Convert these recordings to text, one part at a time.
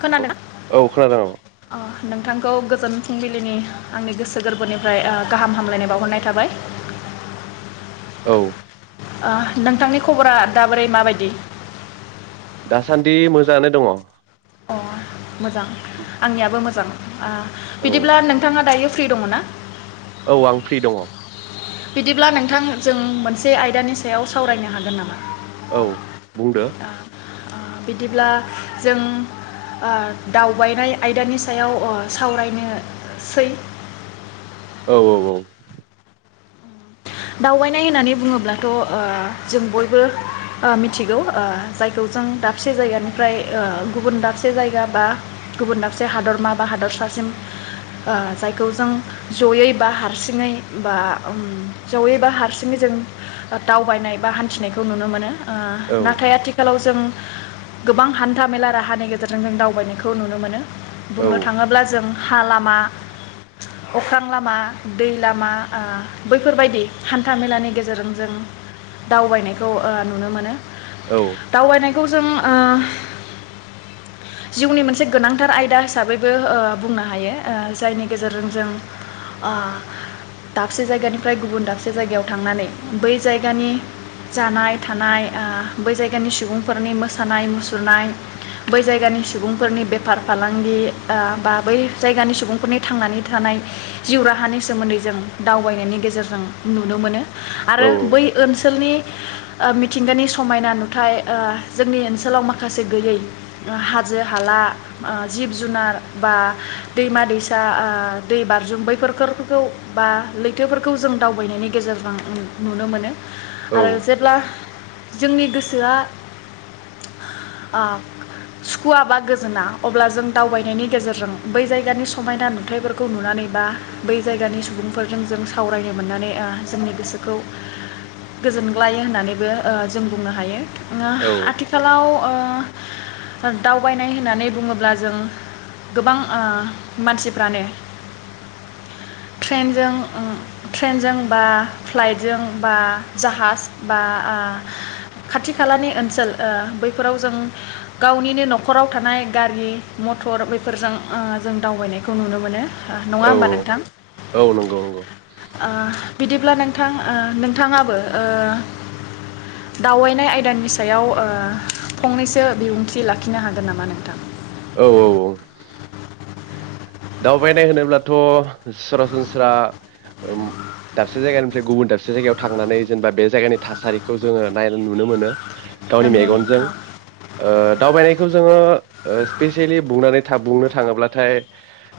खोनादों औ खोनादों औ। अ नोंथांखौ गोजोन फुंबिलिनि आंनि गोसो गोरबोनिफ्राय ओ गाहाम हामलायनाय बावहरनाय थाबाय। औ। ओ नोंथांनि खबरा दाबोरै माबायदि? दासान्दि मोजाङानो दङ। अ। मोजां आंनियाबो मोजां। ओ बिदिब्ला नोंथाङा दायो फ्रि दङ ना? औ आं फ्रि दङ। बिदिब्ला नोंथां जों मोनसे आयदानि सायाव सावरायनो हागोन नामा? औ बुंदो। ओ बिदिब्ला जों ओ दावबायनाय आयदानि सायाव अ सावरायनोसै। औ औ औ। दावबायनाय होननानै बुङोब्लाथ' ओ जों बयबो मिथिगौ ओ जायखौ जों दाबसे जायगानिफ्राय ओ गुबुन दाबसे जायगा बा गुबुन दाबसे हादरमा बा हादरसासिम ओ जायखौ जों जयै बा हारसिङै बा ओम जयै बा हारसिङै जों दावबायनाय बा हान्थिनायखौ नुनो मोनो। ओ औ नाथाय आथिखालाव जों गोबां हान्था मेला राहानि गेजेरजों जों दावबायनायखौ नुनो मोनो। औ बुंनो थाङोब्ला जों हा लामा अख्रां लामा दै लामा ओ बेफोरबायदि हान्था मेलानि गेजेरजों जों दावबायनायखौ ओ नुनो मोनो। औ दावबायनाय खौ जों ओ जिउनि मोनसे गोनांथार आयदा हिसाबैबो ओ बुंनो हायो ओ जायनि गेजेरजों जों ओ दाबसे जायगानि फ्राय गुबुन दाबसे जायगायाव थांनानै बै जायगानि जानाय थानाय ओ बै जायगानि सुबुंफोरनि मोसानाय मुसुरनाय बै जायगानि सुबुंफोरनि बेफार फालांगि ओ बा बै जायगानि सुबुंफोरनि थांनानै थानाय जिउ राहानि सोमोन्दै जों दावबायनायनि गेजे गेजेरजों नुनो मोनो। औ आरो बै ओनसोलनि ओ मिथिंगानि समायना नुथाय ओ जोंनि ओनसोलाव माखासे गैयै हाजो हाला ओ जिब जुनार बा दैमा दैसा ओ दै बारजुम बैफोरखौ बा खौ जों दावबायनायनि गेजेरजों नुनो मोनो आरो जेब्ला जोंनि गोसोआ ओ सुखुवा बा गोजोना अब्ला जों दावबायनायनि गेजेरजों बै जायगानि समायना नुथाइफोरखौ नुनानै बा बै जायगानि सुबुंफोरजों जों सावरायनो मोननानै ओ जोंनि गोसोखौ गोजोनग्लायो ओ होननानैबो जों बुंनो हायो। ओ आथिखालाव ओ दावबायनाय होननानै बुङोब्ला जों गोबां ओ मानसिफ्रानो ट्रेनजों ट्रेनजों बा फ्लाइटजों बा जाहाज बा ओ खाथि खालानि ओनसोल ओ बैफोराव जों गावनिनो न'खराव थानाय गारि मटर बैफोरजों ओ जों दावबायनायखौ नुनो मोनो। नङा औ होमबा नोंथां औ औ नंगौ नंगौ। ओ बिदिब्ला नोंथां ओ नोंथाङाबो ओ दावायनाय आयदानि सायाव फंनैसो बिबुंथि लाखिनो हागोन नामा नोंथां? औ औ औ दावबायनाय होनोब्लाथ सरासनस्रा ओम दाबसे जायगानिफ्राय गुबुन दाबसे जायगायाव थांनानै जेनेबा बे जायगानि थासारिखौ जोङो नायनो नुनो मोनो गावनि नंगौ मेगनजों नोंथां ओ दावबायनायखौ जोङो ओ स्पेसियेलि बुंनानै थाब बुंनो थाङोब्लाथाय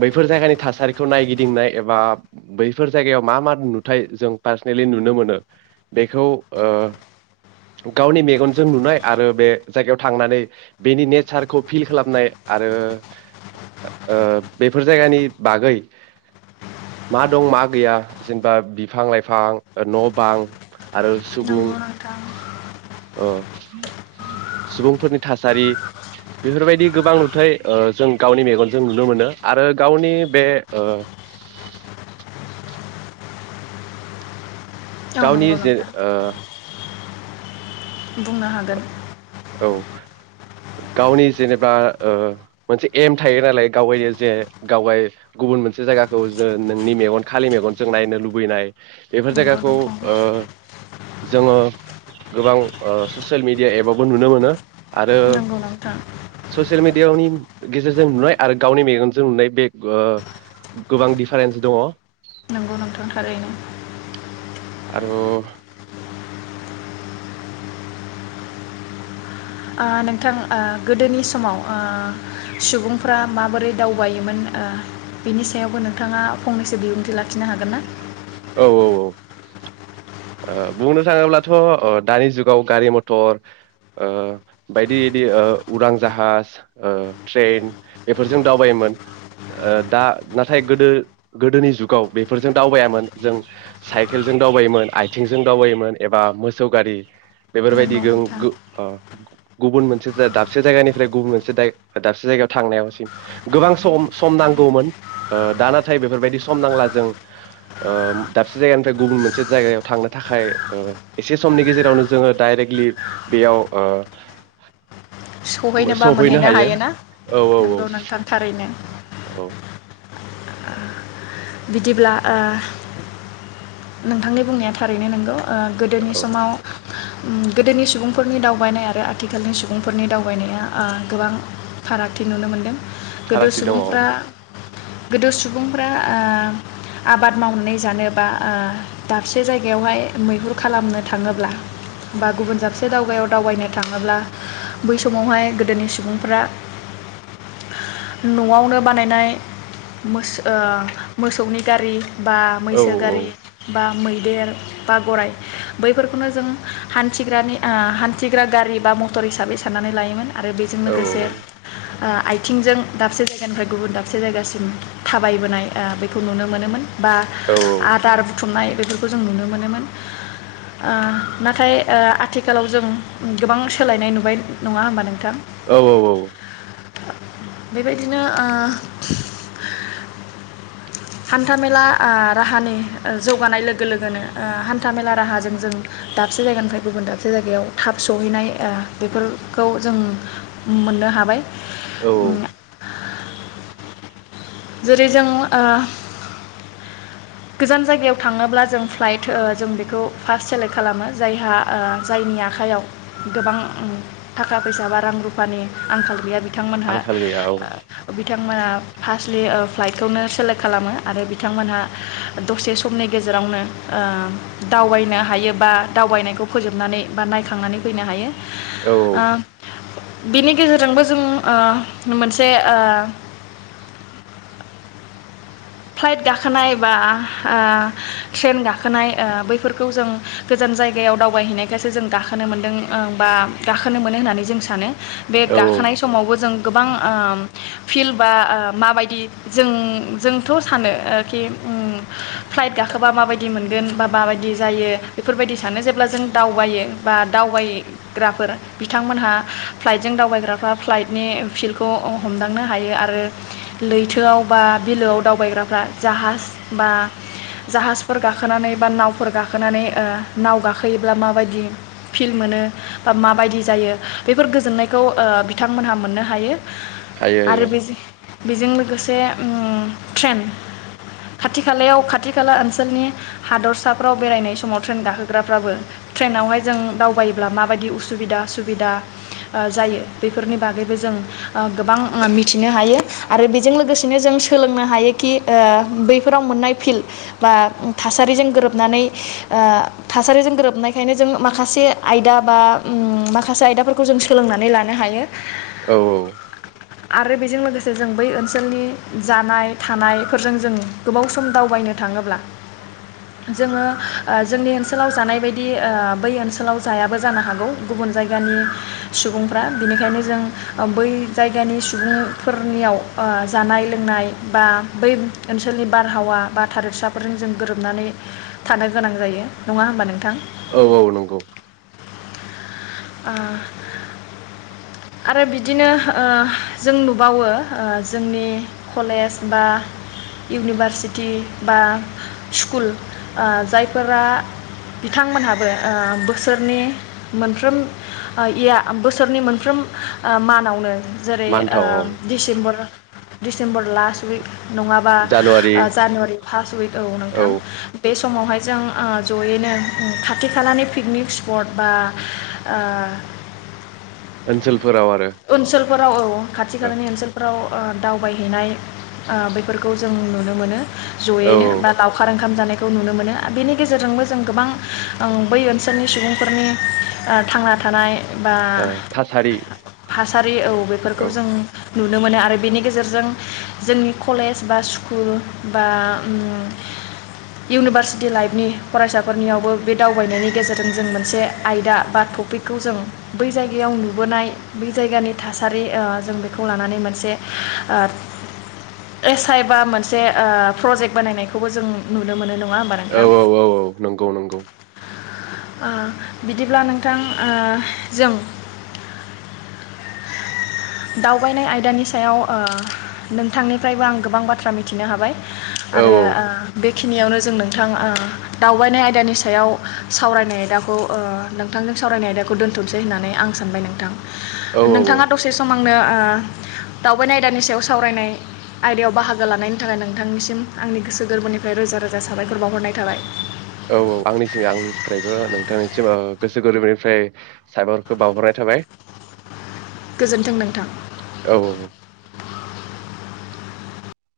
बैफोर जायगानि थासारिखौ नायगिदिंनाय एबा बैफोर जायगायाव मा मा नुथाय जों पार्सनेलि नुनो मोनो बेखौ ओ गावनि मेगनजों नुनाय आरो बे जायगायाव थांनानै बेनि नेचारखौ फिल खालामनाय आरो ओ बेफोर जायगानि बागै मा दं मा गैया जेनबा बिफां लाइफां न बां आरो सुबुं नंगौ नोंथां ओ सुबुंफोरनि थासारि बेफोरबायदि गोबां नुथाय ओ जों गावनि मेगन जों नुनो मोनो आरो गावनि बे ओ औ गावनि नंगौ जे नोंथां ओ बुंनो हागोन औ गावनि जेनेबा ओ मोनसे एम थायो नालाय गावायनो जे गावाय गुबुन मोनसे जायगाखौ जों नोंनि मेगन खालि मेगनजों नायनो लुबैनाय बेफोर नंगौ जायगाखौ नोंथां ओ जोङो गोबां ओ ससियेल मिडिया एबाव बो नुनो मोनो आरो नंगौ नोंथां [inaudible] सियेल मिडियावनि गेजेरजों नुनाय आरो गावनि मेगनजों नुनाय बे गो गोबां दिडिफारेन्स दङ नोंगौ नोंथां थारैनो आरो ओ ओ नोंथां गोदोनि समाव ओ सुबुंफ्रा माबोरै दावबायोमोन ओ बिनि सायावबो नोंथाङा फंनैसो बिबुंथि लाखिनो हागोन ना औ औ औ ओ बुंनो थाङोब्लाथ ओ दानि जुगाव गारि मथर ओ बायदि इदि ओ उरां जाहाज ओ ट्रेन बेफोरजों दावबायोमोन ओ दा नाथाय गोदो-गोदोनि जुगाव बेफोरजों दावबायामोन जों साइकेलजों दावबायोमोन आइथिंजों दावबायोमोन एबा मोसौ गारि नंगौ बेफोरबायदिजों नोंथां गो ओ गुबुन मोनसे दाबसे जायगानिफ्राय गुबुन मोनसे दाय-दाबसे जायगायाव थांनायावसिम गोबां सम-सम नांगौमोन ओ दा नाथाय बेफोरबायदि सम नांला जों ओम दाबसे जायगानिफ्राय गुबुन मोनसे जायगायाव थांनो थाखाय ओ एसे समनि गेजेरावनो जोङो डाइरेक्टलि बेयाव ओ सहैनोबा सौहैनो मोनहैनो हायो हायोना औ औ औ नंगौ नोंथां थारैनो औ बिदिब्ला ओ नोंथांनि बुंनाया थारैनो नोंगौ ओ गोदोनि औ समाव उम गोदोनि सुबुंफोरनि दावबायनाय आरो आथिखालनि सुबुंफोरनि दावबायनाया आ गोबां फारागथि नुनो मोनदों गोदो फारागथि दङ औ सुबुंफ्रा गोदो सुबुंफ्रा ओ आबाद मावनानै जानोबा ओ दाबसे जायगायावहाय मैहुर खालामनो थाङोब्ला बा गुबुन दाबसे दावगायाव दावबायनो थाङोब्ला बै समावहाय गोदोनि सुबुंफ्रा नआवनो बानायनाय मोस ओ मोसौनि गारि बा औ मैसो गारि औ बा मै देर बा गराइ बैफोरखौनो जों हान्थिग्रानि ओ हान्थिग्रा गारि बा मटर हिसाबै साननानै लायोमोन आरो बेजों लोगोसे औ ओ आइथिंजों दाबसे जायगानिफ्राय गुबुन दाबसे जायगासिम थाबायबोनाय ओ बेखौ नुनो मोनोमोन बा औ आदार बुथुमनाय बेफोरखौ जों नुनो मोनोमोन ओ नाथाय ओ आथिखालाव जों गोबां सोलायनाय नुबाय नङा होमबा नोंथां औ औ औ बेबायदिनो ओ हान्थाामेला आ राहानि जौगानाय लोगो लोगोनो ओ हान्था मेला राहाजों जों दाबसे जायगानिफ्राय गुबुन दाबसे जायगायाव थाब सहैनाय ओ बेफोरखौ जों मोननो हाबाय औ जेरै जों ओ गोजान जायगायाव थाङोब्ला जों फ्लाइट जों बेखौ फार्स्ट सेलेक्ट खालामो जायहा जायनि आखाइयाव गोबां थाखा फैसा बा रां रुफानि आंखाल गैया बिथांमोनहा आंखाल गैया औ ओ बिथांमोनहा फास्लि ओ फ्लाइटखौनो सेला खालामो आरो बिथांमोनहा दसे समनि गेजेरावनो ओ दावबायनो हायो बा दावबायनायखौ फोजोबनानै बा नायखांनानै फैनो हायो औ बिनि गेजेरजोंबो जों ओ मोनसे ओ फ्लाइट गाखोनाय बा ओ ट्रेन गाखोनाय ओ बैफोरखौ जों गोजान जायगायाव दावबायहैनायखायसो जों गाखोनो मोनदों बा गाखोनो मोनो होननानै जों सानो बे गाखोनाय औ समावबो जों गोबां उम फिल्दबा ओ माबायदि जों जों थ सानो ओ कि फ्लाइट गाखोबा माबायदि मोनगोन बा माबायदि जायो बेफोरबायदि सानो जेब्ला जों दावबायो बा दावबायग्राफोर बिथांमोनहा फ्लाइटजों दावबायग्राफ्रा फ्लाइटनि फिल्खौ हमदांनो हायो आरो लैथोआव बा बिलोआव दावबायग्राफ्रा जाहाज बा जाहाजफोर गाखोनानै बा नावफोर गाखोनानै ओ नाव गाखोयोब्ला माबायदि फिल मोनो बा माबायदि जायो बेफोर गोजोननायखौ ओ बिथांमोनहा मोननो हायो हायो आरो हायो बेजों बेजों लोगो गोसे उम ट्रेन खाथि खालायाव खाथि खाला ओनसोलनि हादरसाफ्राव बेरायनाय समाव ट्रेन गाखोगा्फा्बो ट्रेनावहाय जों दावबायोब्ला माबायदि उसुबिदा सुबिदा जायो बेफोरनि बागैबो जों गोबां मिथिनो हायो आरो बेजों लोगोसेनो जों सोलोंनो हायोखि बैफोराव मोननाय फिल्ड बा थासारिजों गोरोबनानै थासारिजों गोरोबनायखायनो जों माखासे आयदा बा माखासे आयदाफोरखौ जों सोलोंनानै लानो हायो औ औ आरो बेजों लोगोसे जों बै ओनसोलनि जानाय थानायफोरजों जों गोबाव सम दावबायनो थाङोब्ला जोङो जोंनि ओनसोलाव जानाय बायदि बै ओनसोलाव जायाबो जानो हागौ गुबुन जायगानि सुबुंफ्रा बिनिखायनो जों बै जायगानि सुबुंफोरनियाव जानाय लोंनाय बा बै ओनसोलनि बारहावा बा थारोबसाफोरजों जों गोरोबनानै थानो गोनां जायो नङा होमबा नोंथां औ औ नंगौ ओ आरो बिदिनो‌ ओ जों नुबावो जोंनि कलेज बा इउनिभारसिटि बा स्कुल जायफोरा बिथांमोनहाबो बोसोरनि मोनफ्रोम ओ इया बोसोरनि मोनफ्रोम मानावनो जेरै ओ मान्थाव औ डिसेम्बर दिसेम्बर लास्ट विक नङाबा जानुवारि जानुवारि फार्स्ट उइक औ नोंथां बे समावहाय जों अ जयैनो खाथि खालानि पिकनिक स्पट बा ओ ओनसोल फोराव आरो फोराव औ औ खाथि औ खालानि ओनसोलफ्राव दावबायहैनाय ओ बेफोरखौ जों नुनो मोनो औ जयैनो औ बा ओ दावउखार ओंखाम जानाय खौ नुनो मोनो बेनि गेजेरजोंबो जों गोबां बै ओनसोलनि सुबुंफोरनि थांना थानाय ओ थासारि फासारि औ औ बेफोरखौ जों नुनो मोनो आरो बेनि गेजेरजों जोंनि कलेज बा स्कुल बा इउनिभारसिटि लाइफनि फरायसाफोरनियावबो बे दावबायनायनि गेजेरजों जों मोनसे आयदा बा टपिकखौ जों बै जायगायाव नुबोनाय बे जायगानि थासारि जों बेखौ लानानै मोनसे एस आइ बा मोनसे प्रजेक्ट बानायनायखौबो जों नुनो मोनो नो औ औ औ औ नंगौ नंगौ। ओ बिदिब्ला नोंथां ओ जों दावबायनाय आयदानि सायाव ओ नोंथांनिफ्रायबो आं गोबां बाथ्रा मिथिनो हाबाय। औ आरो ओ बे खिनियावनो जों नोंथां ओ दावबायनाय आयदानि सायाव सावरायनाय आयदाखौ ओ नोंथांजों सावरायनाय आयदाखौ दोथनिसै होननानै आं सानबाय नोंथां। औ औ नोंथाङा दसे समा आंनो ओ दावबायनाय आयदानि सायाव सावरायनाय आयदायाव बाहागो लानायनि थाखाय नोंथांनिसिम आंनि गोसो गोरबोनिफ्राय रोजा रोजा साबायखर बावहरनाय थाबाय। औ औ आंनिसि आंनिफ्रायबो नोंथांनिसिम ओ गोसो गोरोबनिफ्राय साबायखरखो बावहरनाय थाबाय। गोजोन्थों नोंथां। औ औ औ